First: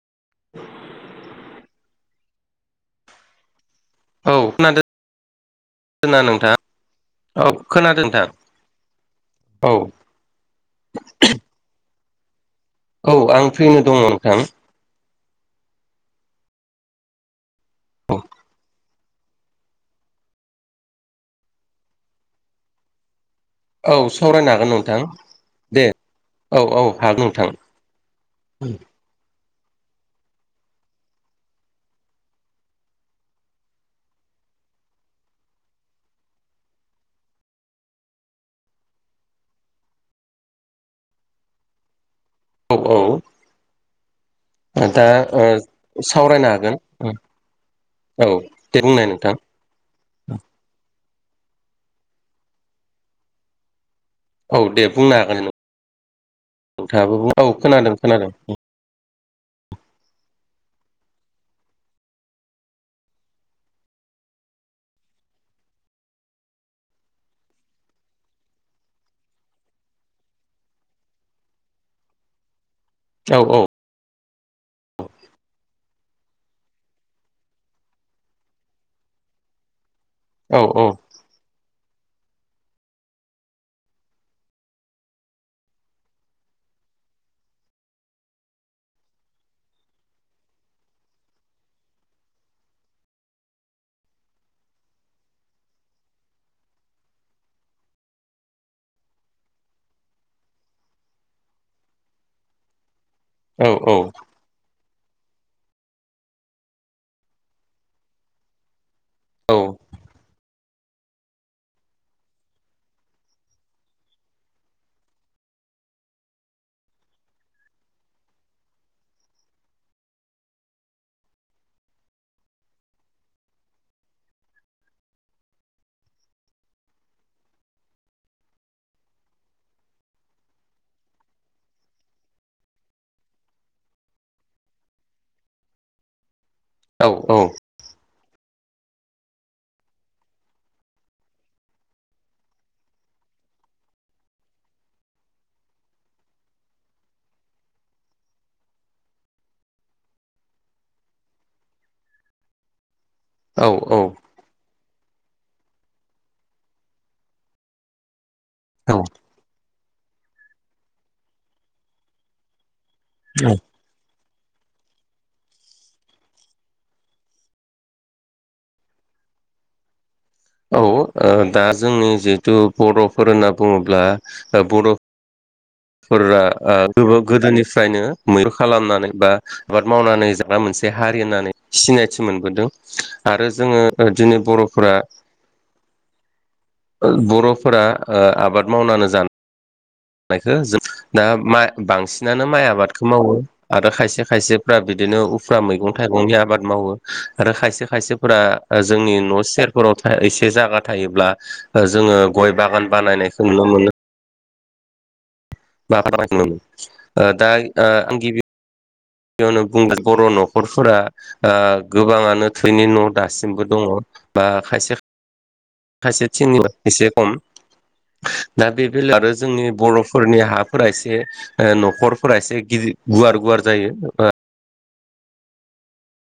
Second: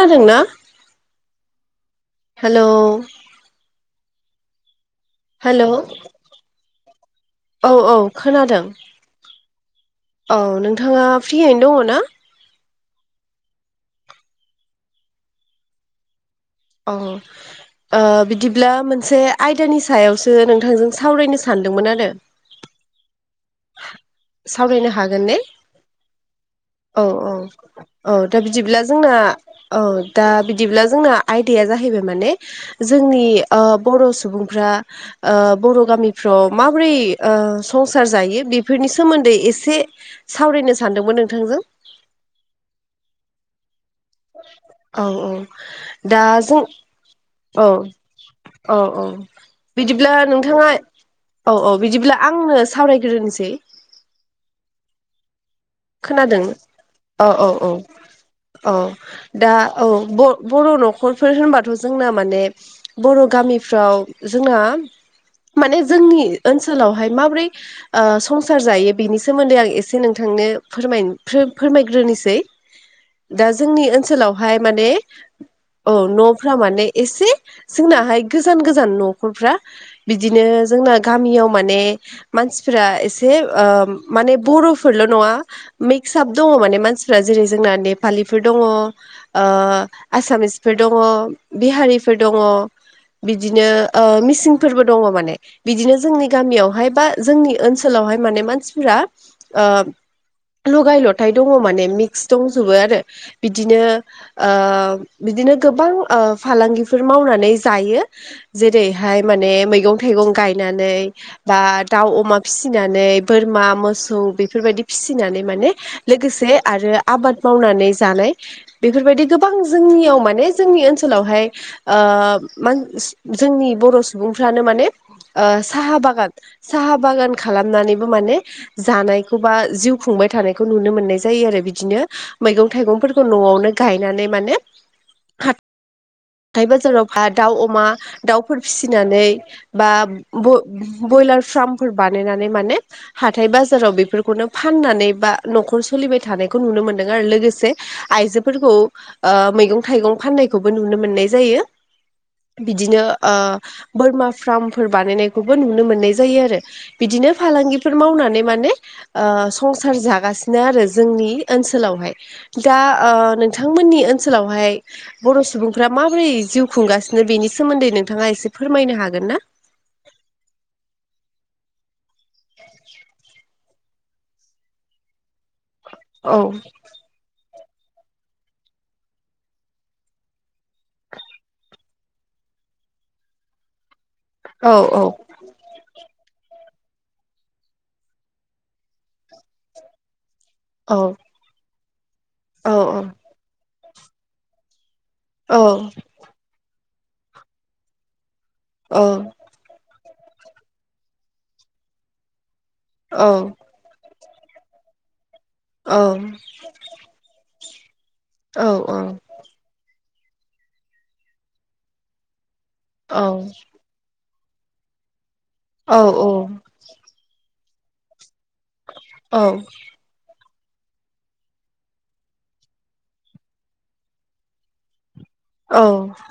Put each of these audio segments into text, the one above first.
नादों ना हेलौ औ खोनादो हेलौ [unintelligible] औ औ खोनादों नोंथां खोनादों औ औ नोंथाङा फ्रियैनो दङ ना औ आं फ्रियैनो दङ नोंथां औ ओ औ बिदिब्ला मोनसे मोनसे आयदानि सायावसो नोंथांजों सावरायनो सानदोंमोन आरो सावरायनो हागोन ने दे औ औ औ दा बिदिब्ला जोंना औ दा बिदिब्ला जोंना आइदाया जाहैबाय माने जोंनि अ बर' सुबुं फ्रा बर' गामिफ्राव माबोरै संसार जायो बेफोरनि सोमोनदै एसे सावरायनो सानदोंमोन नोंथांजों औ औ औ दा औ ओ दा सावरायनो जों हागोन औ औ दे बुंनाय औ नोंथां बिदिब्ला नोंथाङा औ औ बिदिब्ला आंनो सावरायग्रोनोसै औ दे बुंनो हागोन नों खोनादों औ औ औ खोनादों खोनादों औ दा औ बर' नखरफोर होनबाथ' जोंना माने बर' गामिफ्राव जोंना माने जोंनि ओनसोलावहाय माब्रै ओ संसार जायो बेनि सोमोनदै आं एसे नोंथांनो फोरमाय-फोरमायग्रोनोसै औ दा जोंनि ओनसोलावहाय माने औ न'फ्रा माने एसे जोंनाहाय गोजान गोजान नखरफ्रा बिदिनो औ जोंना गामियाव माने मानसिफोरा एसे माने ओ बर'फोरल' नङा मिक्सआप दङ माने मानसिफ्रि जेरै जोंना नेपालिफोर दङ ओ आसामिस फोर दङ बिहारिफोर दङ बिदिनो ओ मिसिंफोरबो दङ माने बिदिनो जोंनि गामियावहाय बा जोंनि ओनसोलाव हाय माने मानसिफोरा ओ लगाय लथाय दङ माने मिक्स दंजोबो आरो औ बिदिनो औ ओ बिदिनो गोबां ओ फालांगिफोर मावनानै जायो जेरै हाय माने औ मैं थाइगं गाय नानै बा दाउ अमा फिसिनानै बोरमा मोसौ बेफोरबायदि फिसि फिनानै माने लोगोसे आरो आबाद मावनानै जानाय बेफोरबायदि गोबां जोंनि माने जोंनि ओनसोलावहाय ओ मान जोंनि बर' सुबुंफ्रानो माने ओ साहा बागान साहा बागान खालामनानैबो माने जानायखौ बा जिउ खुंबाय थानायखौ नुनो मोननाय जायो आरो बिदिनो मैगं थाइगंफोरखौ न'आवनो गायनानै माने हा थाय बाजाराव औ दाउ अमा दाउफोर फिसिनानै ब' बयलार फार्मफोर बानायनानै माने हाथाइ बाजाराव बेफोरखौनो फाननानै बा न'खर सोलिबाय थानायखौ नुनो मोन्दों आरो लोगोसे आइ आयजो फोरखौ ओमैगं थाइगं फाननायखौबो नुनो मोन मोनाइ जायो बिदिनो ओ औ बोरमा फाराम फोर बानायनायखौबो नुनो मोननाय जायो आरो बिदिनो फालांगिफोर मावनानै माने ओ संसार जागासिनो आरो जोंनि ओनसोलावहाय। दा ओ नोंथांमोननि ओनसोलावहाय बर' सुबुं फोरा माबोरै जिउ खुंगासिनो बेनि सोमोन्दै नोंथाङा एसे फोरमायनो हागोन ना? औ ओ दा जोंनि जिहेथु बर'फोर होनना बुङोब्ला ओ बर' औ फोरा ओ गोब गोदोनि फ्रायनो मैहु खालामनानै बा आबाद मावनानै जाग्रा मोनसे हारि होननानै सिनायथि मोनबोदों। आरो जोङो दिनै औ बर'फोरा औ बर'फोरा ओ आबाद मावनानै जान नायखो जो औ दा बांसिनानो माइ औ आबादखौ मावो आरो खायसे खायसेफ्रा बिद दिनो औ उफ्रा मैगं थाइगंनि आबाद मावो आरो खायसे खायसे फोरा औ जोंनि न' सेरफोराव एसे जगा थायोब्ला जोंङो गय बागान औ बानायनायखौ नुनो मोनो। [unintelligible] औ ओ दा ओ औ औ बेयावनो बुंदों बर' न'खरफोरा ओ गोबाङानो थैनि न' दासिमबो दङ बा खायसे माखायसे [unintelligible] एसे खम दा बे बेलायाव आरो जोंनि बर'फोरनि हा फोरा एसे ओ न'खरफोरा एसे गिदिर गुवार गुवार जायो औ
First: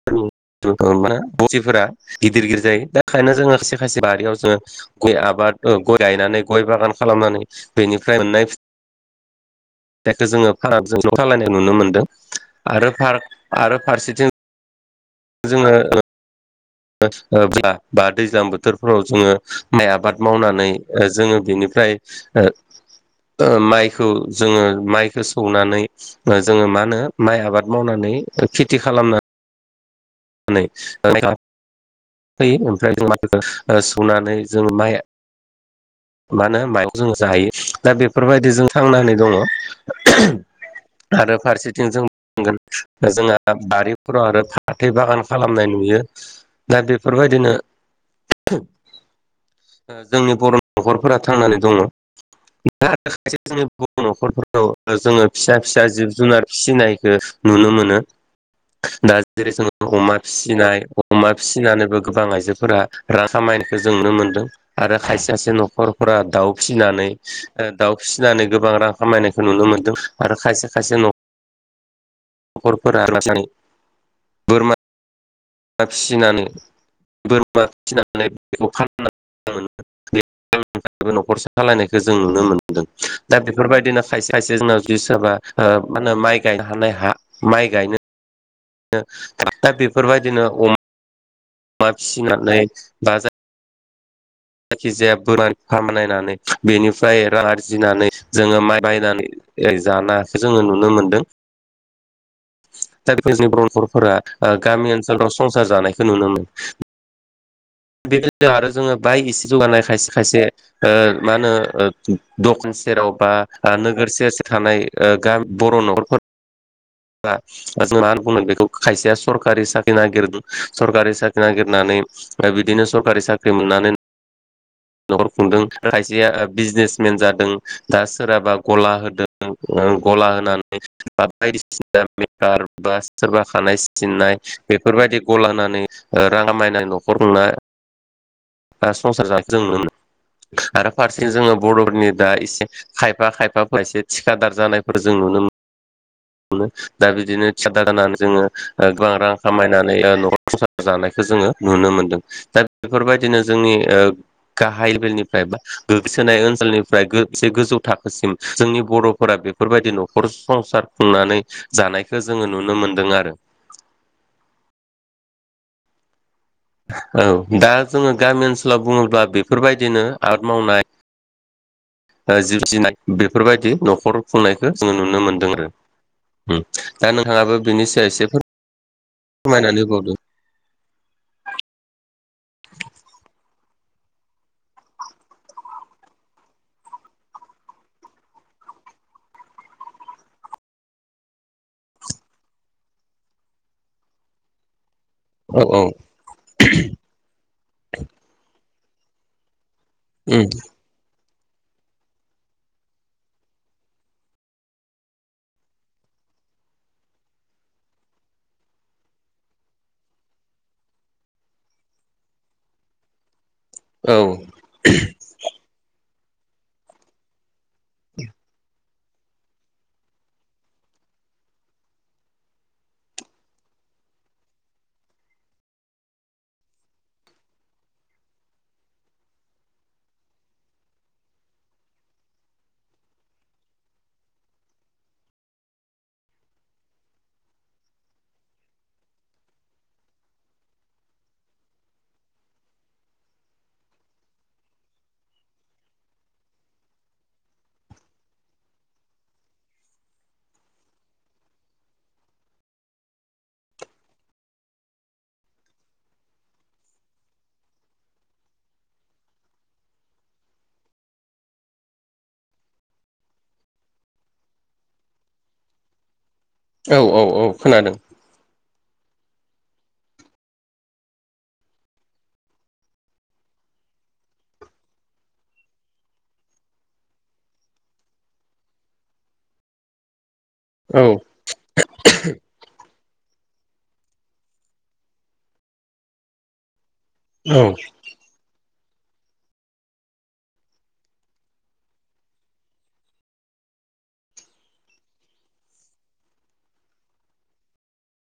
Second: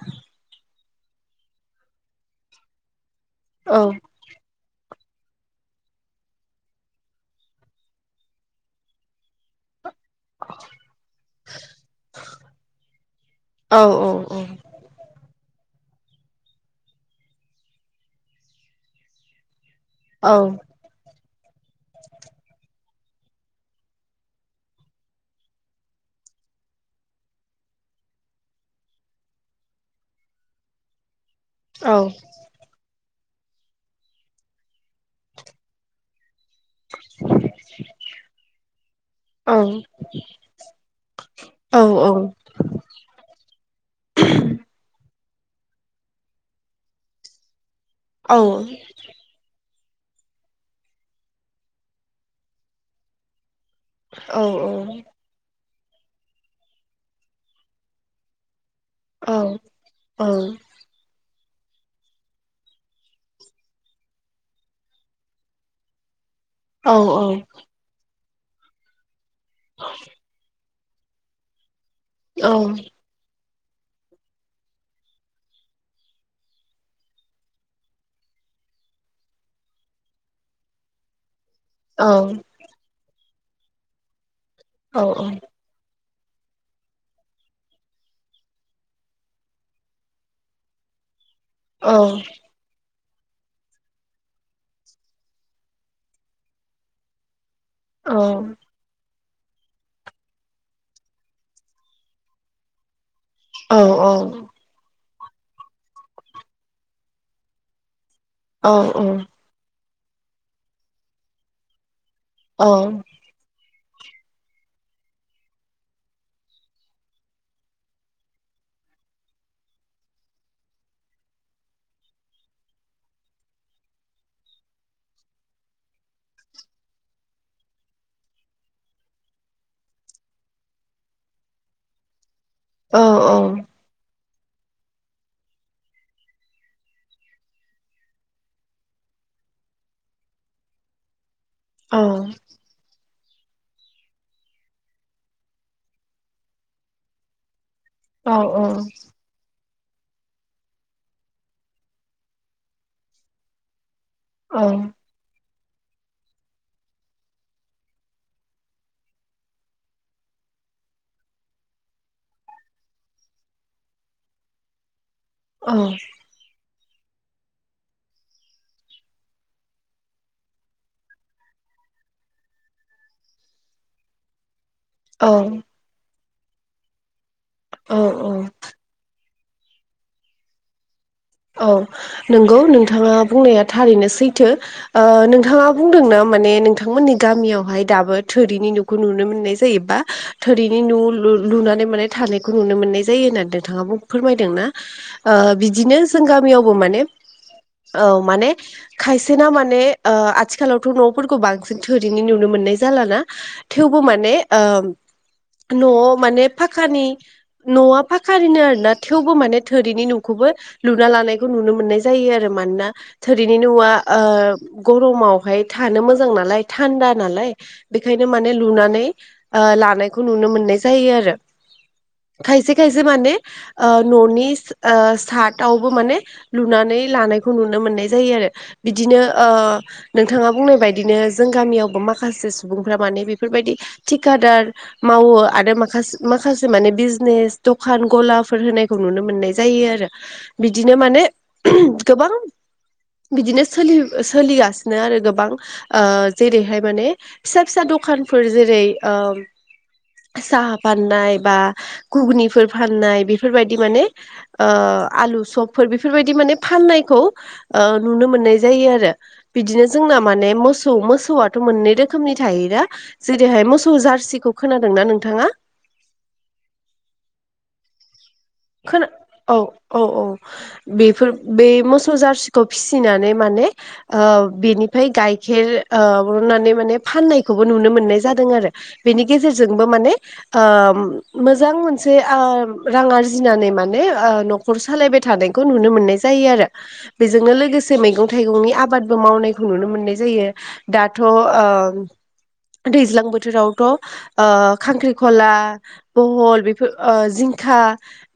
[unintelligible] गिदिर गिदिर जायो दा ओंखायनो खायसे खायसे बारियाव जोंङो गय आबाद गय गायनानै गय बागान खालामनानै बेनिफ्राय मोननाय बेखौ जोङो फार्क खालायनाय नुनो मोनदों आरो फार आरो फारसेथिं जोंङो [unintelligible] दैज्लां बोथोरफोराव जोंङो माइ आबाद मावनानै ओ जोङो बेनिफ्राय ओ ओ माइखौ जोङो माइखौ सौनानै जोंङो मा होनो माइ आबाद मावनानै खेथि खालामना [unintelligible] औ होयो ओमफ्राय जों माइखौ ओ सोनानै जों माइ मा होनो माइं जों जायो दा बेफोरबायदि जों थांनानानै दङ औ औ आरो औ फारसेथिं जों बुंनांगोन जोंहा बारिफोराव आरो फाथै बागान खालामनाय नुयो दा बेफोरबायदिनो औ ओ जोंनि बर' न'खरफोरा थांनानै दङ [unintelligible] जोंनि औ [unintelligible] जोंङो फिसा फिसा जिब जुनार फिसिनायखो नुनो मोनो। दा जेरै जों अमा औ फिसिनाय अमा फिसिनानैबो गोबां आइजोफोरा रां खामायनायखौ जों नुनो मोनदों आरो खायसे खायसे न'खरफोरा दाउ औ फिसिनानै ओ दाउ फिसिनानै गोबां रां खामायनायखौ नुनो मोन्दों आरो खायसे खायसे न' औ खरफोरा [unintelligible] बोरमा बा फिसिनानै बोरमा फिनानै बेखौ फाननानै [unintelligible] खालायनायखौ औ जों नुनो मोनदों दा बेफोरबायदिनो खायसे खायसे जोंनाव जुदि सोरबा ओ मा होनो माइ गायनो हानाय हा माइ गायनो दा बेफोरबायदिनो अम अमा फिसिनानै बाजा जायखिजाया बोरा खामनायनानै बेनिफ्राय रां आरजिनानै जोङो माइ बायनानै ओ जाना जोङो नुनो मोनदों। दाफोरनि ब्र्खरफोरा गामि ओनसोलाव संसार जानायखौ नुनो मोनो। बेबायनो आरो औ जोङो बाइक इसे जौगानाय खायसे खायसे ओ मा होनो ओ दखान सेराव बा नोगोर सेर सेर थानाय ओ गामि बर' न'खरफोर जों मा होनगोन बेखौ खायसेया सरकारि साख्रि नागिर सरकारि साख्रि नागिरनानै बिदिनो सरकारि साख्रि मोननानै [unintelligible] न'खर खुंदों खायसेया बिजनेसमेन जादों दा सोरहाबा गला होदों गला होनानै बा बायदिसिना मेकार बा सोरबा खानाय सिननाय बेफोरबायदि गला हेनानै ओ रां खामायना न'खर खुंना आ संसार जानायखौ जों नुनो मोनो आरो फारसे जोङो बर'फोरनि दा एसे खाइफ खायफा खायफा खायसे थिखादार जानायफोर जों नुनो मोन मोनो दा बिदिनो थिखादार जानानै जोङो ओ गोबां रां खामाय नानै न'र संसार जानायखौ जोङो नुनो मोनदों दा बेफोरबायदिनो जोंनि ओ गाहाय लेभेलनिफ्राय बा गोगसोनाय ओनसोलनिफ्रायसे गोजौ थाखोसिम जोंनि बर'फोरा बेफोरबायदि न'खर संसार खुंनानै जानायखौ जोङो नुनो मोनदों आरो। औ। औ दा जोङो गामि ओनसोलाव बुङोब्ला बेफोरबायदिनो आबाद मावनाय जिब जुनात बेफोरबायदि न'खर खुंनाय जोङो नुनो औ मोनदों आरो दा नोंथांङाबो बिनि सायाव एसे फोर फोरमायनानै होबावदो? औ नंगौ नोंथाङा बुंनाया थारैनो सैथो ओ नोंथाङा बुंदोंना माने नोंथांमोननि गामियावहाय दाबो थोरिनि न खौ नुनो मोननाय जायो बा थोरिनि न' लु लुनानै माने थानायखौ नुनो मोननाय जायो होननानै नोंथाङाबो फोरमायदों ना? ओ औ औ बिदिनो जों गामियावबो माने औ माने खायसेना माने ओ आथिखालावथ' न' फोरखौ बांसिन थोरैनि नुनो मोननाय जालाना थेवबो माने ओ न'आव माने फाखानि न'आ फाखानिनो आरोना थेवबो माने थोरिनि न'खौबो लुना लानायखौ नुनो मोननाय जायो आरो मानोना थो बिनि न'आ ओ औ गरमावहाय थानो मोज मोजां नालाय थान्दा नालाय बेनिखायनो माने लुनानै ओ लानायखौ नुनो मोननाय जायो। खायसे खायसे माने ओ न'नि ओ साद थावबो माने लुनानै लानायखौ नुनो मोननाय जायो आरो बिदिनो ओ नोंथाङा बुंनाय बायदिनो जों गामियावबो माखासे सुबुंफ्रा माने बेफोरबायदि थिकादार मावो आरो माखासे माखासे माने बिजनेस दखान गलाफोर होनायखौ नुनो मोननाय जायो आरो बिदिनो माने गोबां बिदिनो सोलि सोलिगासिनो आरो गोबां ओ जेरैहाय माने फिसा फिसा द दखानफोर जेरै ओ साहा फाननाय बा गुगुनिफोर फाननाय बेफोरबायदि माने ओ आलु सबफोर बेफोरबायदि माने फाननायखौ ओ नुनो मोननाय जायो आरो बिदिनो जो माने मोसौ मोसौथ मोननै रोखोमनि थायो दा जेरैहाय मोसौ जार्सिखौ खोनादों ना नोंथाङा औ औ औ खोनादों। खो औ औ औ बेफोर बे मोसौ जारसिखौ फिसिनानै माने ओ औ बेनिफ्राय गाइखेर ओ बहननानै माने फाननायखौबो नुनो मोननाय जादों आरो बेनि गे जेरजोंबो माने ओ औ मोजां मोनसे ओ रां आर जिनानै माने ओ न'खर सालायबाय थानायखौ नुनो मोननाय जायो आरो। बेजोंनो औ उम लोगोसे मैगं-थाइगंनि आ बादबो मावनायखौ नुनो मोननाय जायो दाथ' ओ दैज्लां बोथोरावथ' ओ खांख्रिखला, बहल बेफोर जिं खा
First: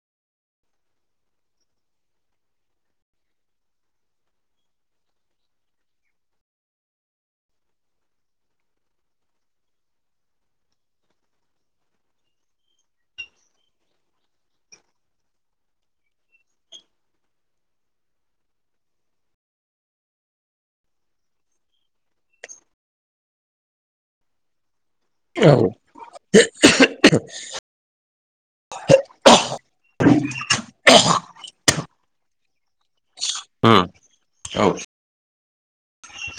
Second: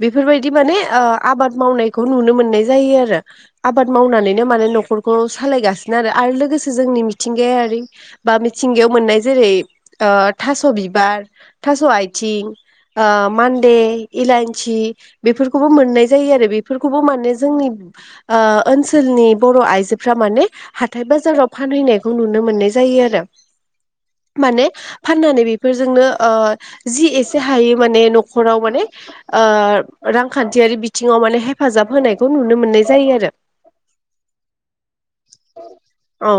बेफोरबायदि माने ओ आबाद मावनायखौ नुनो मोननाय जायो आरो। आबाद मावनानैनो माने न'खर सालायगासिनो आरो आरो लोगोसे जोंनि मिथिंगायारि बा मिथिंगायाव मोननाय जेरै ओ थास' बिबार, थास' आइथिं, ओ मान्दे, इलइ सि बेफोरखौबो मोननाय जायो आरो बेफोरखौबो माने जोंनि ओ ओनोलनि ब बर आइजोफोरा माने हाथाय बाजाराव फानहैनायखौ नुनो मोननाय जायो आरो। माने फाननानै बेफोरजोंनो ओ जि एसे हायो माने नखराव माने ओ रांखान्थियारि बिथिङाव माने हेफाजाब होनायखौ नुनो मोननाय जायो आरो। उम औ। औ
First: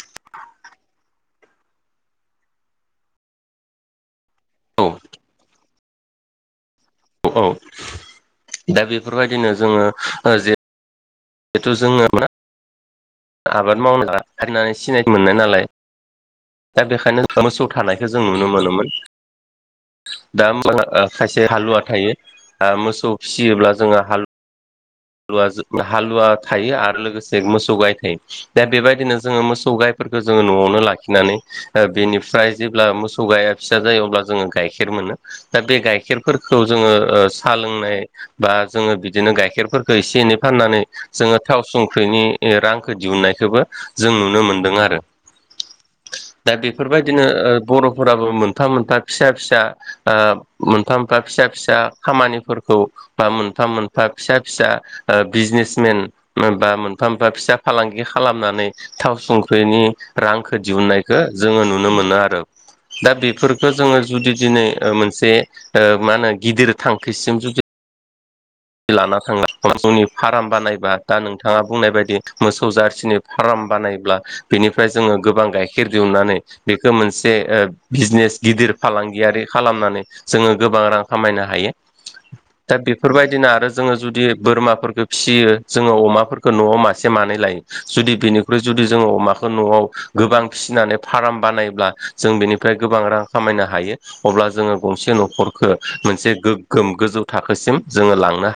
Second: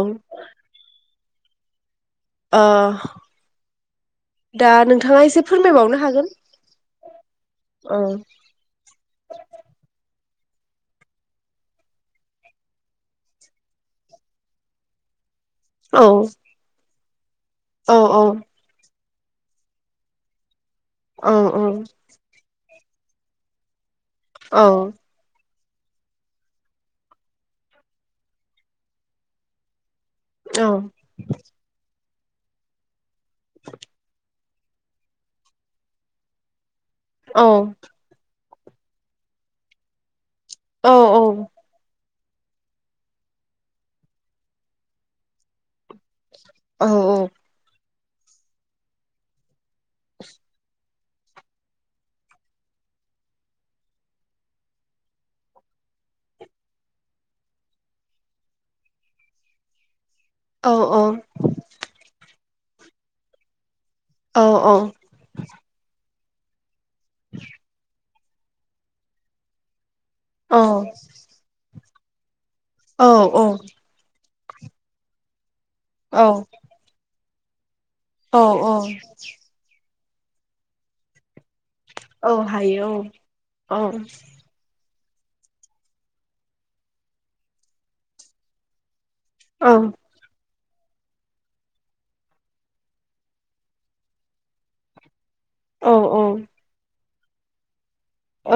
अह दा औ नोंथाङा एसे फोरमायबावनो हागोन औ औ औ दा बेफोरबायदिनो जोंङो ओ जे जिथु जोंङो मा आबाद मावना होननानै सिनायथि मोननाय नालाय औ दा बेखायनो मोसौ औ थानायखौ जों नुनो मोनोमोन। दा औ खायसे हालुवा थायो ओ मोसौ फिसियोब्ला जोंङो हालु औ वा हालुवा थायो आरो लोगोसे मोसौ गाय थायो। दा बेबायदिनो जोंङो मोसौ गाय फोरखौ जोंङो औ नआवनो लाखिनानै ओ बेनि फ्राय जेब्ला मोसौ गाया फिसा जायो अब्ला जोंङो गाइखेर मोनो, दा बे गाइखेरफोरखौ जोंङो ओ औ सा लोंनाय बा जोंङो बिदिनो गाइखेरफोरखौ एसे एनै फाननानै औ जोंङो थाव संख्रिनि रां दिहुननायखौबो जों नुनो मोनदों आरो। दा औ बेफोरबायदिनो ओ बर' फोराबो मोनफा मोनफा फिसा फिसा ओ मोनफा मोनफा फिसा फिसा खामानिफोरखौ बा मोनफा मोनफा फिसा फिसा बिजनेसमेन बा मोनफा मोनफा फिसा फालांगि खालामनानै थाव संख्रिनि रांखौ दिहुननायखौ जोंङो नुनो मोनो आरो। दा बेफोरखौ जोंङो जुदि दिनै मोनसे मा होनो गिदिर थांखिसिम जुदि लाना थांना जोंनि फार्म बानायबा दा नोंथाङा बुंनाय बायदि मोसौ जारसिनि औ फाराम बानायोब्ला बेनिफ्राय जोंङो गोबां गाइखेर दिहुननानै बेखौ मोन से बिजनेस ओ औ गिदिर औ फालांगियारि खालामनानै जोंङो गोबां रां खामायनो हा यो। औ दा हायो बेफोरबायदिनो आरो औ जोंङो जुदि बोरमा फोरखो फिसियो जोंङो अमाफोरखौ नआव मासे मानै लायो जुदि बिनिफ्राय जुदि जोंङो अमाखौ औ नआव गोबां फिसिनानै फाराम बानायब्ला जों बेनिफ्राय गोबां रां खामायनो हायो। अब्ला जोंङो गंसे न'खर खो औ मोनसे गोग्गोम गोजौ थाखोसिम जोंङो लांनो औ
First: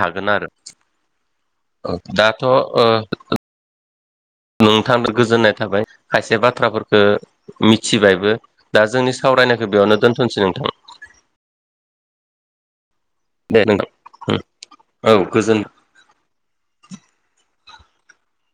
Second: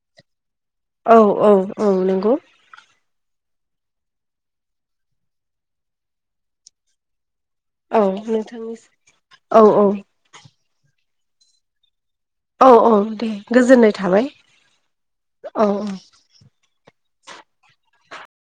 हागोन आरो। औ औ अ औ नंगौ दाथ' ओ नोंथाखो गोजोननाय थाबाय। खायसे बाथ्राफोरखो औ मिथिबायबो दा नोंथांनिसि जोंनि औ सावरायनायखौ बेयावनो औ दोनथ'नोसै नोंथां। औ औ, दे गोजोननाय थाबाय। औ गोजोन औ औ।